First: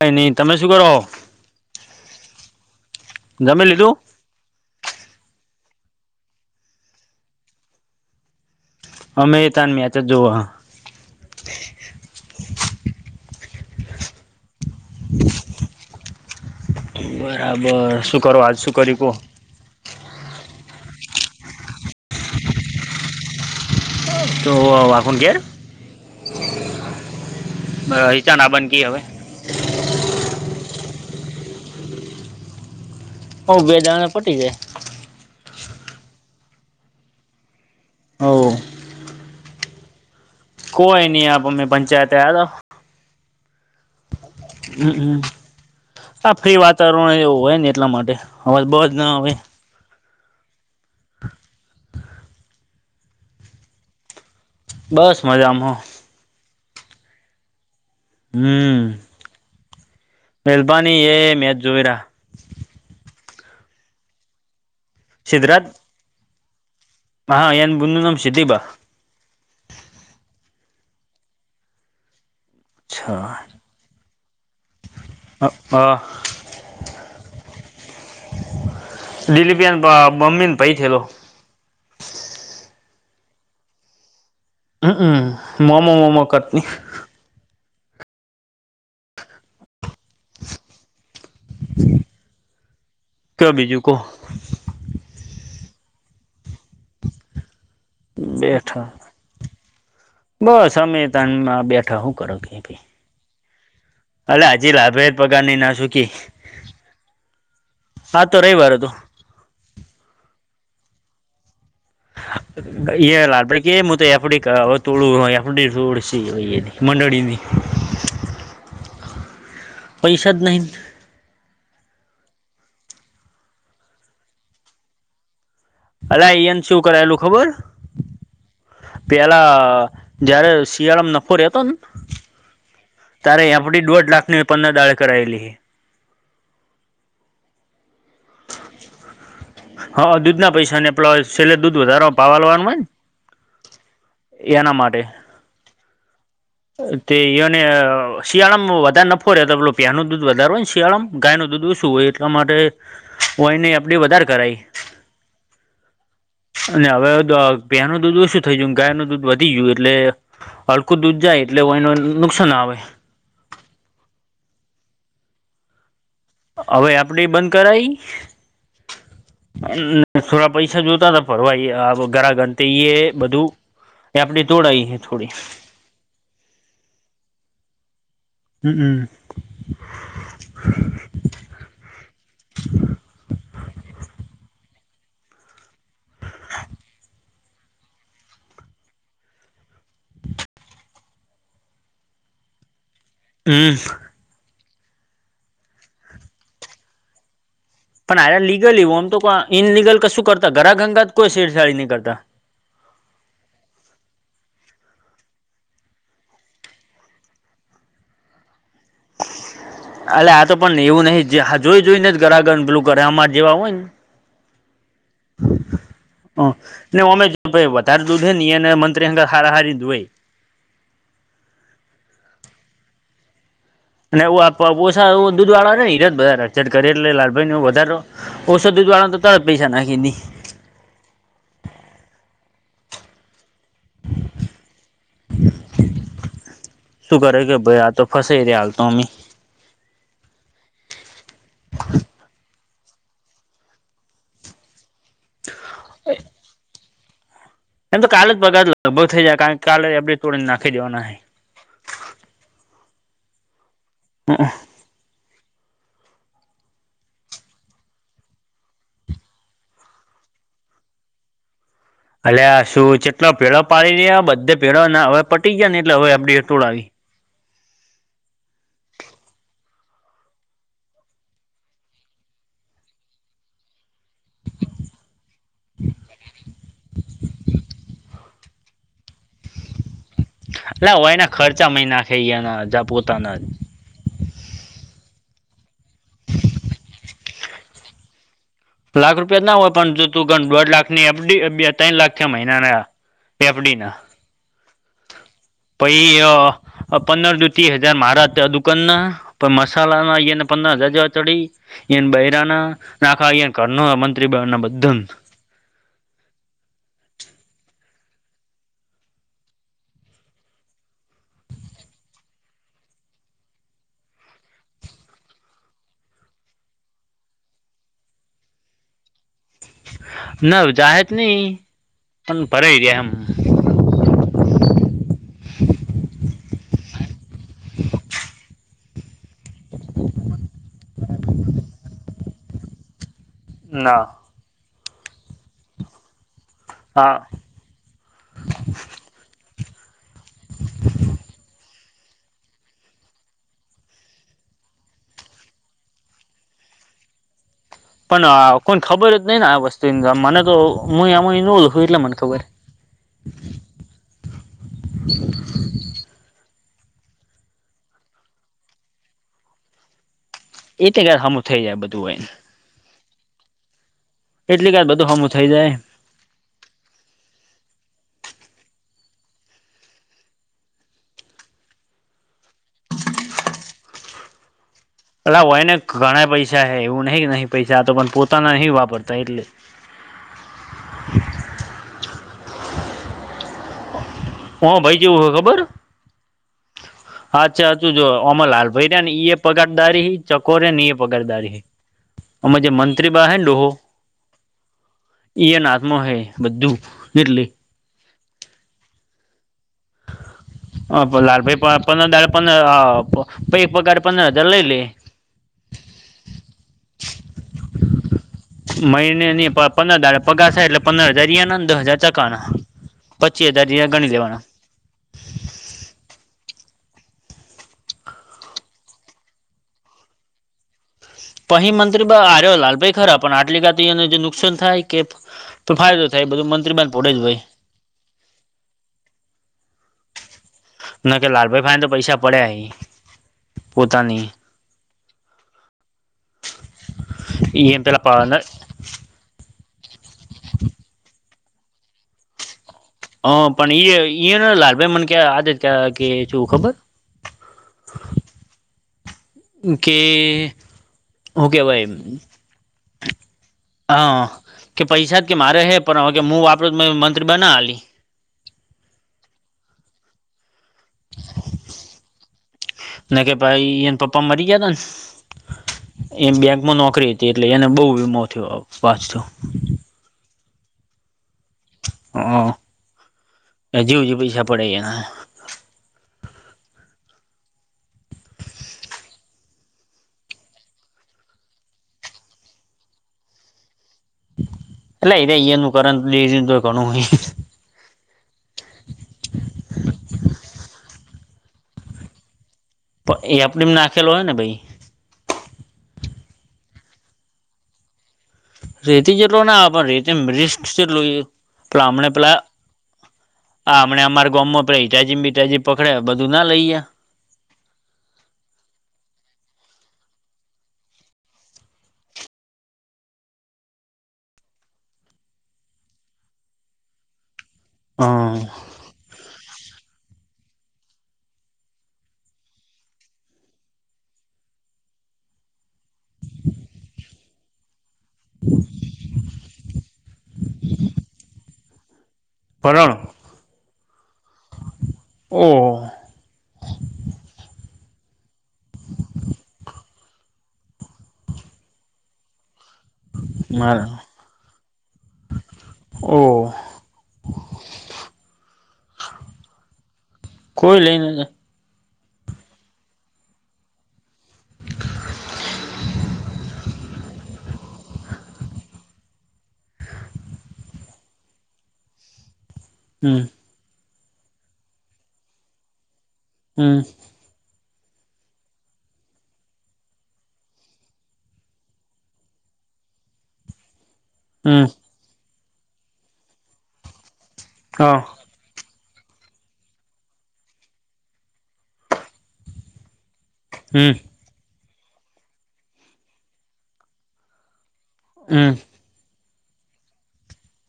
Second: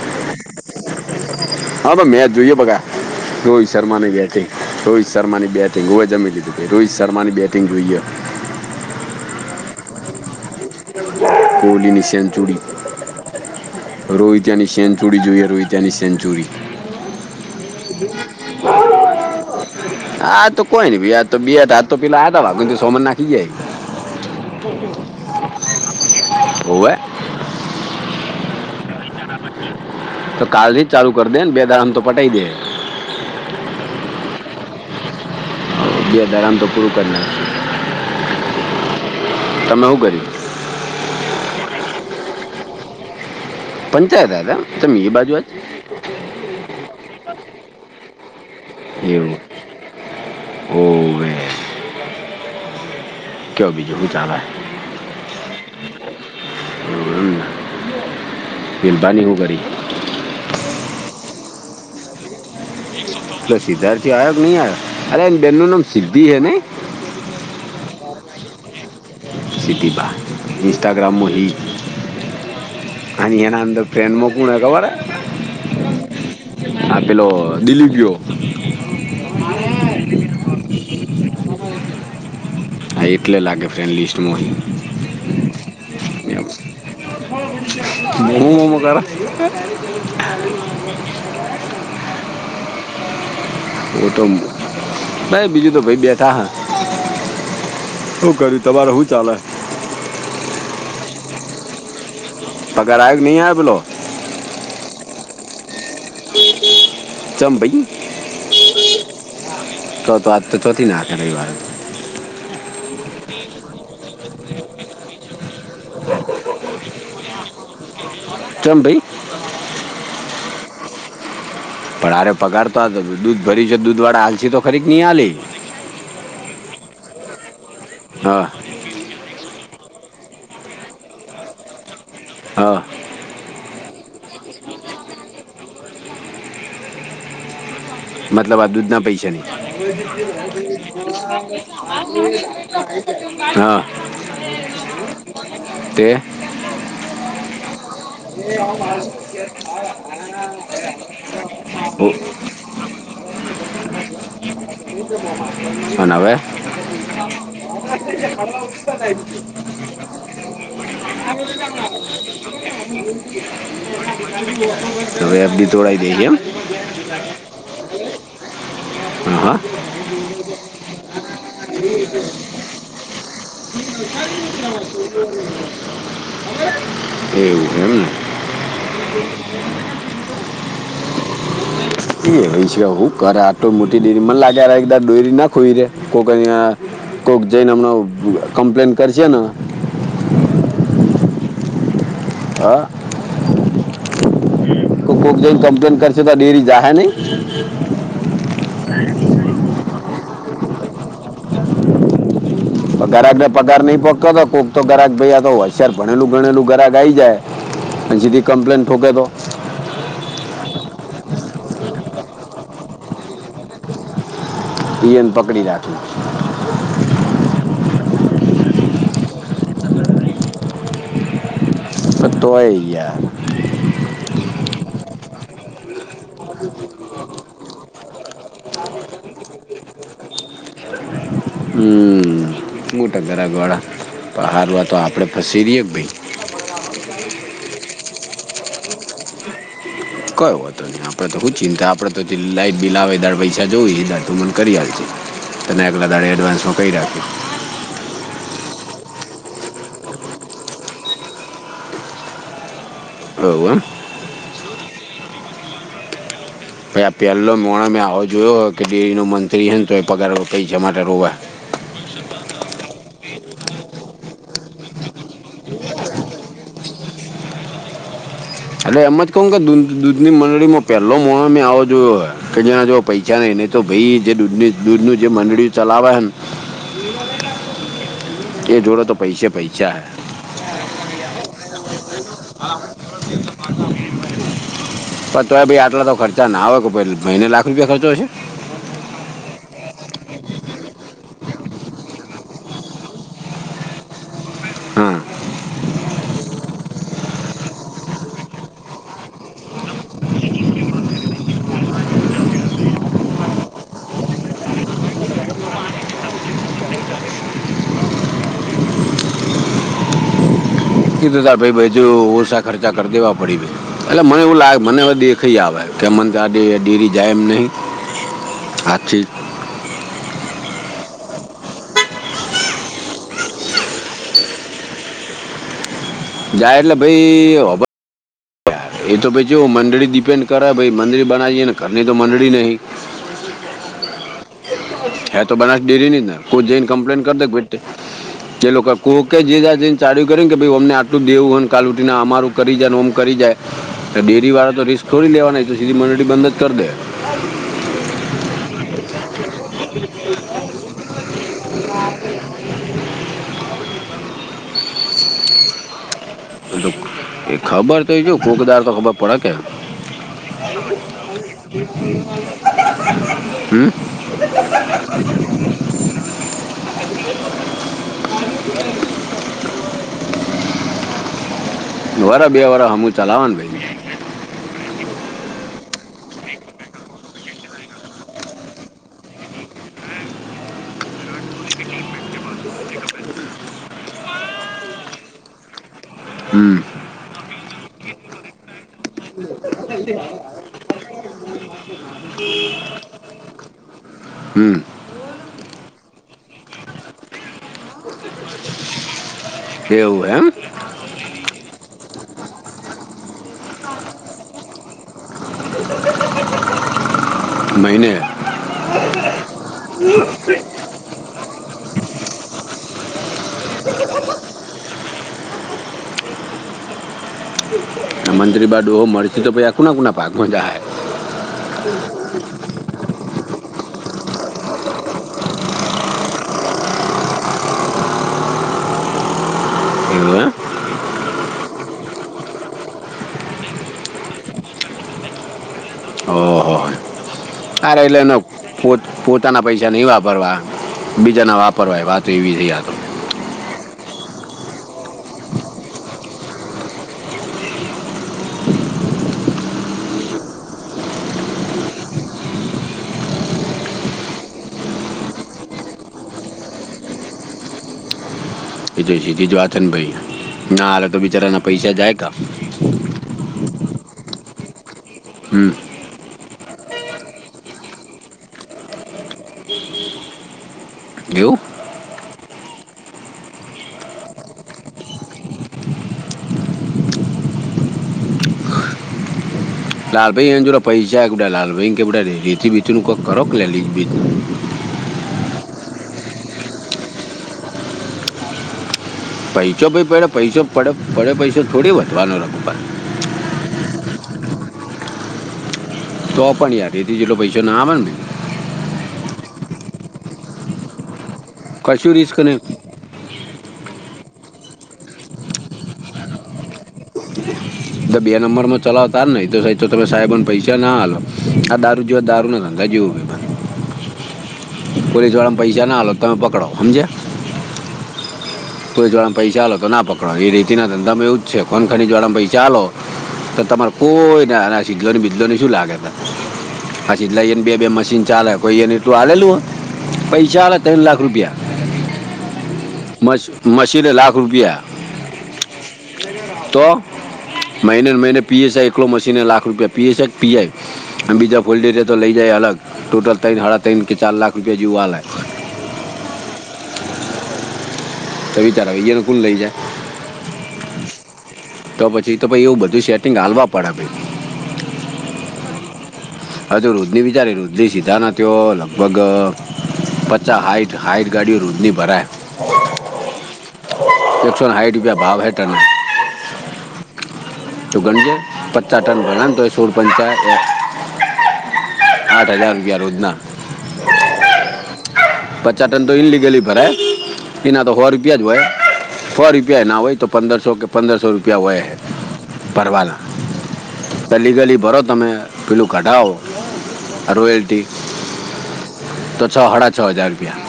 હ ન તમમેશ કરો. હા ભાઈ મેચ જોઈએ બગા જમી રોહિત લીધું શર્મા ની બેટિંગ. રોહિત શર્માની બેટિંગ હું જમી લીધું ભાઈ રોહિત શર્માની બેટિંગ જોઈએ. અમેં ત મે આચ જ જોવ હા. કોહલી ની સેન્ચુડી રોહતા ની સેન્ચુ. છોડી જોઈએ ર ત્યાંની સેન્ચુરી. બરા અબ સુકરો આજ સુકરી કો. હા તો કોઈ ભી આ તો તો પેલા આા ભ સોમ નાખ. જ તો વાખુન ઘેર ઓ એ. રહીચા નાબનકી હવે. તો કાલથી જ ચાલુ કરી દે ને બે દારમ તો પટી દે. હ બેદંગ પટીી જે દારમ તો પૂરું કરના છે. હ. તમે હું કર્યું. કોઈ ન આપમે પંચાયત આ હતા. પંચાયત હતા હતા તમે એ બાજુ જ. આ ફ્રી વાતાવરણ એવું હોય ને એટલા માટે હવે બસ. એવું હોવે. કયો બીજું શું ચાલે? બસ મજામાં હો. હ, બિમબાની હો કરીરી. મહેલબાની એ મેચ જોઈ રહ. એ સિદ્ધાર્થી આવયો કે નહી આવ્યો? અરે બેન સિદ્ધરાજ નું નામ સિદ્ધિ હે ને? હા એન બંદ નમ સીદીબા. સટી બા ઇન્સ્ટાગ્રામમાં અને અચ્છા એનાંદર ટ્રેન મોકુને કવારે આપ પેલો દિલીપ. દિલીપિયાન બમ્બીને પૈ થેલો. આ એટલે લાગે ફ્રેન્ડ લિસ્ટમાંહી. હમમ મોમો વમો કટની. મોમમો કર? હમ. તો બીજું ઓ તો ભાઈ બીજું તો ભાઈ બેઠા હા. શું કર્યું બેઠા તમારે શું ચાલે? બસ અમે તમાં બેઠા શું કરો. કરા નહીં આવે બલો? અ હજી લાભેર પગારની ના સુખી. જંભાઈ? હા તો રવિવાર હતો. ચ તો વાજ તો ચોથી નાખે રવિરે. હ. એ લાલ પડ કે હું તો એડી તોળું એડીડ મંડળીની. ચંબઈ પૈસા જ નહી. પણ હરે પગાર તો આ દૂધ ભરી છે દૂધવાળા હાલસી તો ખરી નિહાલી. અરે એ એમ શું કરાયેલું ખબર. હા. પેલા જયારે શિયાળામાં નફોરતો ને. હા. તારે એં પી દોઢ લાખની પંદર દાળે કરાયેલી. મતલબ આ દૂધ ના પૈસા નહી? હ દૂધના પૈસાને પ્લસ છેલ્લે દૂધ વધારો ભાવ આલવાનો હોય હા. એના માટે. તે? તે એને શિયાળામાં વધારે નફો રે તો પલો પ્યાનું દૂધ વધારારે હોય ને શિયાળામાં ગાય નનું દૂધ ઓછું હોય ઓ, એટલા માટે. હોય ન અડી વધારે કરાઈ શ નાવે? અને હવે પેનું દૂધ ઓછું થઈ ગયું ગાય નું દૂધ વધી ગયું એટલે હડકું દૂધ જાય એટલે હોને નુકસાન આવે. હવે એ બધી તોડાય દે છે એમ. હવે આપડી બંધ કરાઈ. હમ. થોડા પૈસા જોતા ફરવા ઘરા ગંતઈ બધું. એ આપડી તોડાય છે થોડી. એવું એમને હમ્મ હમ્મ એ એ છે હું કર આટ મોટી ડેરી મને લાગે એકદ ડોરી ના ખોઈ રે કો કોઈ જેને હમણા કમપ્લેન કરે છે ને હા હમ્મ કોક કોક જાયને કમ્પ્લેન કરશે તો ડેરી જાાય નહી પણ આ લીગલવું આમ તોઈ ઈનલિગલ કશું કરતા ઘરા ઘધા જ કોઈ શેરછાડી નહીં કરતા ગરાક ને પગાર નઈ પક્યો કોઈક તો ગરાક ભયા તો હોશિયાર ભણેલું ગણેલું ગરાક આઈ જાય અને સીધી કમ્પ્લેન ઠોકે તો અલે આ તો પણને એવું નહ જોઈ જોઈ ને જ ગરાગ પેલું કરે અમાર જેવા હોય ને એને પકડી રાખો હ ને અમે વધારે દૂધે નહી અને મંત્રી અંગર હારા હારી હોય તોય આઈ ગ્યા અને ઓછા દૂધ વાળા આવે ને હીરા વધ હાર કરે એટલે લાલભાઈ ને વધરો [unintelligible] હમ્મ મોટા ગરા ગ વાળા હારવા તો આપડે ફસી દઈએે ભાઈ શું કરે કે ભાઈ આ તો ફસે રે હાલ તો અમ કયો હતો નહી આપડે તો [unintelligible] તને એટલા દાડ એડવાન્સનો કયા રક એમ તો કાલે જ પગાર જ લગભગ થઈ જાય કારણ કાલે એડે તોડીને નાખી દેવાના હ હ હ ભાઈ આ પહેલો મણા મેં આવો જોયો હોય કે ડેરીનો મંત્રી છે ને તો એ પગાર કં જ માટે રોવાય અલે આ શું જેટલો પેળો પાડી રહ્યા બધે પેળો હવે પટી ગયા ને એટલે હવે આપ હટુળ આવી એટલે એમ જ કહ કે દૂધ ની મંડળીમાં પેલો મો મે આવો જો કે જે જો પૈસાા નને તો ભાઈ જે દૂધ દૂધ ન જે મંડળી ચલાવેને એ જોડે તો પૈસે પૈસા એ હો એના ખર્ચા [unintelligible] પોતાના જ પ તોય ભાઈ આટલા તો ખર્ચા ના હોય કે પ મહિને લાખ રૂપિયા ખર્ચો હશે લાખ રૂપિયા જ ના હોય પણ જો તું ઘ દોઢ લાખ ની અ બે ત્રણ લાખ છે મહિના ના પેપડીના હમ્મ પછી પંદર દ ત્રીસ હજાર માાર હતા દુકાનના મસાાલા ના્યને પ દજતોડી એ ભૈરાના નાકાન કર્ણ મંત્રી બળના બધન કીધું ત ભાઈજ ઓછા ખર્ચા કરી દેવા પડી દે એટલે મને એવું લાગે મને દે રાખી આ આવે કે મન ગ આડીે ડેરી જાયમ નહીં આછી નાજાહે નહી પણ ભરાય જાય એમ જાય એટલે ભાઈ હબ એ તો ભ જો મંડળી ડિપેન્ડ કરે [unintelligible] ના હે તો બનાસ ડેરી ની જ ને કોઈ જઈને હા કમ્પ્લેન કરી દે એ લોકો કોકે જેને ચાલુ કરે કે ભાઈ અમને આટલું દેવું કાલ ઉટીને અમારું કરી જાયને ઓમ કરી જાય ડેરી વાળા તો રિસ્ક થોડી લેવા ન તો સીધી મંડળી બંધ જ કરી દે પણ કોને ખબર જ નહી ને આ વસ્તુની મને તો હું આમાં નય એટલે મને ખબર એ ખબર તો જો કોકદાર તો ખબર પડે કે એટલે કે હમું થઈ જાય બધું હોય હમ્મ એટલી કે બધું હમું થઈ જાય. વરા બે વર હમું ચલાવવાનુ ભાઈ પટલા હોય ને ઘણા પૈસા હે એવું નહ નહી પૈસા તો પણ પોતાના નહિ વાપરતા એટલે હો ભાઈ જેવું હ ખબર હમ. અચ્છાચું જો અમર લાલ ભાઈ રે ને ઈએ પગારદારી ચકો ર ને ઈએ પગારદારી એમા જે મંત્રી અહે ને ડોબો હમ ઈ એના હાથમાં હે બધું એટલે એવું એમ [inaudible] પગારે પંદર હજાર લઈ લે મઈને મહિને ની પંદર દાડે પગાર થાય એટલે પંદર હજાર એના અને દહ હજાર ચકા ના પચી હજાર જે ગણી લેવાના એમા અંજલિ બહાર ડોહો મરશે તો ભી આ કોના કોના ભાગમાંશ જાયહે પંરી મત્ર બા આરો લાલભાઈ [unintelligible] એને નુકસાન થાય કે ફાયદો થાય બધો મંત્રીબાન પડે જ હોય [inaudible] નકર લાલ ભાઈ પૈસા પડયા હેઈ પોતાની ઓહો ઈ એમ આ પેલા એટલે પાન એ અ પોત પોતાના પૈસા ની વાપરવા બીજાના વાપરવાય વાત એવી થઈ આત અ ઈય ઈયર લાલભાઈ મને [unintelligible] કે ખબર કે હુંકેવાય હા કે પૈસા મારે હે પણ [unintelligible] [unintelligible] બિચારાના પૈસા જાય કા નાને કે ભાઈને પપ્પા મરી ગયાતા ને હમ એ બેંકમાં નોકરી હતી એટલે એને બો વીમો થયો વાચ થયો એવું હા આ હજુ હજુ પૈસા પડાયા [unintelligible] એટલે અહીંયા કરેત લીજન તો ઘણું હે [unintelligible] પૈસો થોડી વધવાનો રઘુપત એ એપ ડી નાખેલો હોય ને ભાઈ તો પણ યાર હતી જેટલો પૈસો ના આવેને ભાઈ રેતી જેટલો ના પણ કશું રેતી રિસ્ક નહીં [unintelligible] હામણા અમારાર ગામમમાં [unintelligible] [inaudible] તો બે નંબર માં ચલાવતાાર ને તો સાહેબ તો તમે સાહેબને પૈસા ના હાલો આ દારૂ જેવા દારૂ ના [unintelligible] પોલીસ વાળામાં પૈસા ના તમે પકડો સમજે હા પોલીસવાળામાં પૈસા આલો તો ના પકડો એ રીતિના ધંધા એવ જ છે કોન ખનીજ વાળામાં પૈસાઆલો [unintelligible] પછી એટ લઈને બે બે મશીન ચાલે કોઈ એને એલું આલું હો પૈસા આલે ત્રણ લાખ રુપિયા પરણ મ મશીને લાખ રૂપિયા ઓહો તો મહિનેને મહિને પી એસ આઈ એકલો મશીને લાખ રૂપિયા પી એસ આ પી આઈ બીજા ફોલ્ડ તો લઈ જાય અલગ ટોટલ તઈન હાડા તઈન મારા કે ચાર લાખ રૂપિયા જેવું ઓ તો વિચાર [unintelligible] કોન લઈ જાય કોઈ લેયન જાય તો પછી તો ભાઈ એવું બધું સેટિંગ હાલવા પડે ભાઈ [unintelligible] હાઈટ ગાડીઓ રોજની ભરાય હમ્મ એકસો હાઈઠ રૂપિયા ભાવ હે તા હમ્મ તો ગણજે પચાસ ટન ગણ ને તો સોલ પંચા [unintelligible] આઠ હજાર રૂપિયા રોજના હમ્મ પચા ટન તો ઇલીગલી ભરાય ઇના તો હા હો રૂપિયા જ હોય સો રૂપિયા ઈના હો તો પંદર સો કે પંદર સો રૂપિયા હોય પરવાલ હમ્મ તલીગલી ભરો તમે પેલું કઢાવો રોયલ્ટી હમ્મ તો છ હાડા છ હજાર રૂપિયા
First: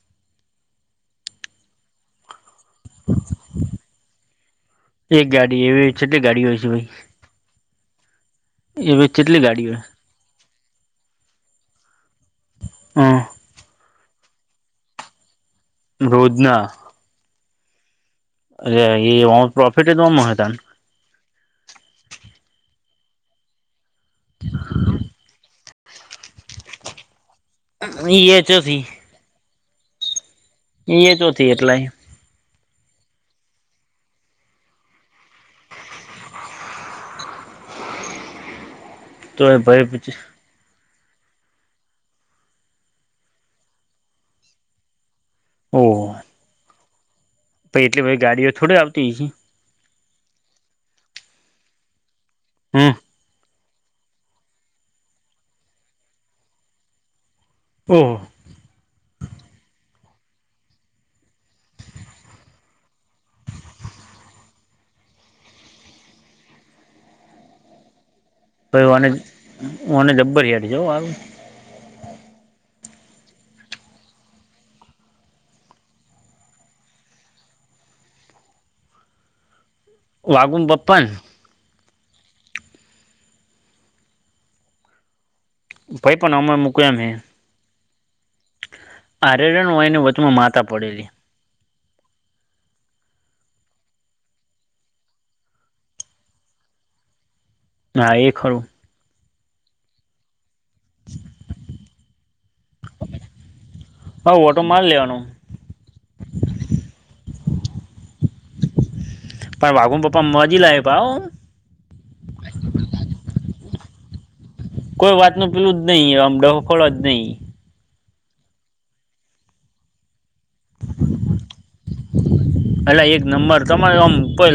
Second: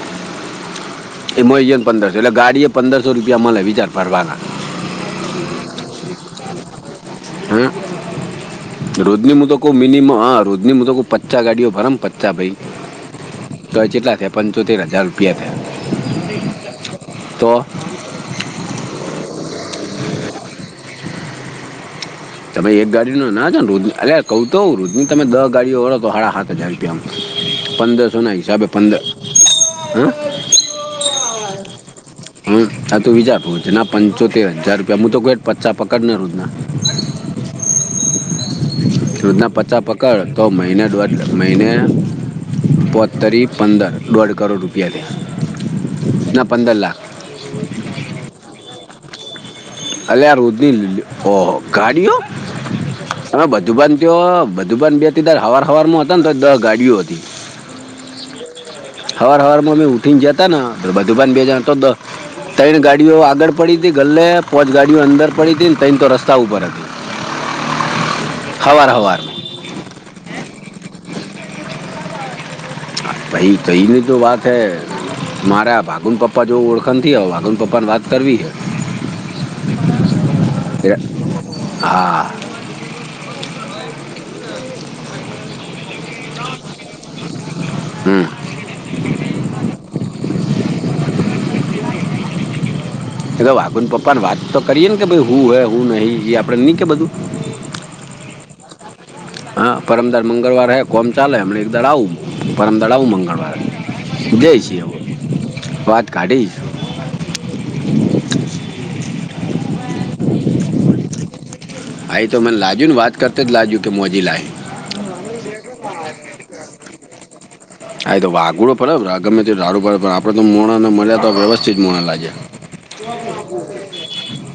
એમાંઈ એ પંદરસો એટલે ગાડી એ પંદરસો રૂપિયા મલે [unintelligible] ભરવાના એક ગાડી એવી ચેટલી ગાડી હોય છે ભાઈ હમ્મ એવી રોજ ની કેટલી મુ તો કઉ ગાડીઓ મિનમમ હા રોજ ની મુ કઉ પચ્ચા ગાડીઓ ભરન પચ્ચા ભાઈ હ તો ચેટલા થયા પંચોતેર હજાર રૂપિયા થયા. રોજના તો અ એ પ્રોફિટ નો મળે [unintelligible] તમે એક ગાડીઓ [unintelligible] રોજનું અરે કઉ તો રોજની તમે દ ગાડીઓ ગળો તો હાડા હાત હજાર પંદરસોના એ હિસાબે ચોથી પંદર એ ચો થી એટલાય હમ્મ હા આ તો વિચાર રોજ ના પંચોતેર હજાર રૂપિયા હું તો કોઈ પચા પકડ ને રોજના રોજ તો ના એ પચા ભાઈ પછી પકડ તો મહિને દોઢ મહિને પોચ તરી પંદર દોઢ કરોડ રૂ પિયા દે ના પંદર લાખ પન એટલે બધી ગાડીઓ થોડી આવતી હિસે અલ્યા રોજ ની ઓ ગાડીઓ [unintelligible] હમ્મ. [unintelligible] હવાર હવારમાં હતા ને તો દહ ગાડીઓ હતી. હમ્મ હવાર હવાર માં મે ઉઠીને જયા તા ન [unintelligible] ત્રણ ગાડીઓ આગળ પડી હતી ગલ્લે પોચ ગાડીઓ અંદર પડી તી ને તૈણ તો રસ્તા ઉપર હતી. હવાર [unintelligible] ઓને હવારમાં ઓને જબ્બર યાદ રે હો હારુ [unintelligible] તો વાત હૈ મારે આ ભાગુ ન પપ્પા જોડે ઓળખણથી હવ ભાગુ ન પપ્પા ને વાત કરવી હે વાગું ન એ- પપ્પા ન હા ભાઈ પણ અમાં [unintelligible] હમ્મ આરેરયો હોયની વચમાં માતા પડેલી એ વાગુ પપ્પાને વાત તો કરીએેને કે હું હે હું નહી આપડે નહી કે બધું હા એ ખરું હા પરમદાર મંગળવાર હે કોમ ચાલે હમણાં એકદાડો આવું પરમદાડે આવું હવ મંગળવાર ઓટો જઈશ એ માર લેવાનો વાત કાઢીશ પણ વાગુ ન પપ્પા મોજીલા હૈ પહા હો આ તો મેને લાજયુ ને વાત કરતા જ લાજયુ કે મોજિલા હે કોઈ વાત નું પેલું જ નહી આમ ડહફળ જ નહી હા તો વાઘડો બરાબ ગમે તો રાડું બાળું આપડે તો મોણા અને મળ્યા તો વ્યવસ્થિત મોણ લાગયા અલ્યા એક નંબર તમારે આમ કોઈ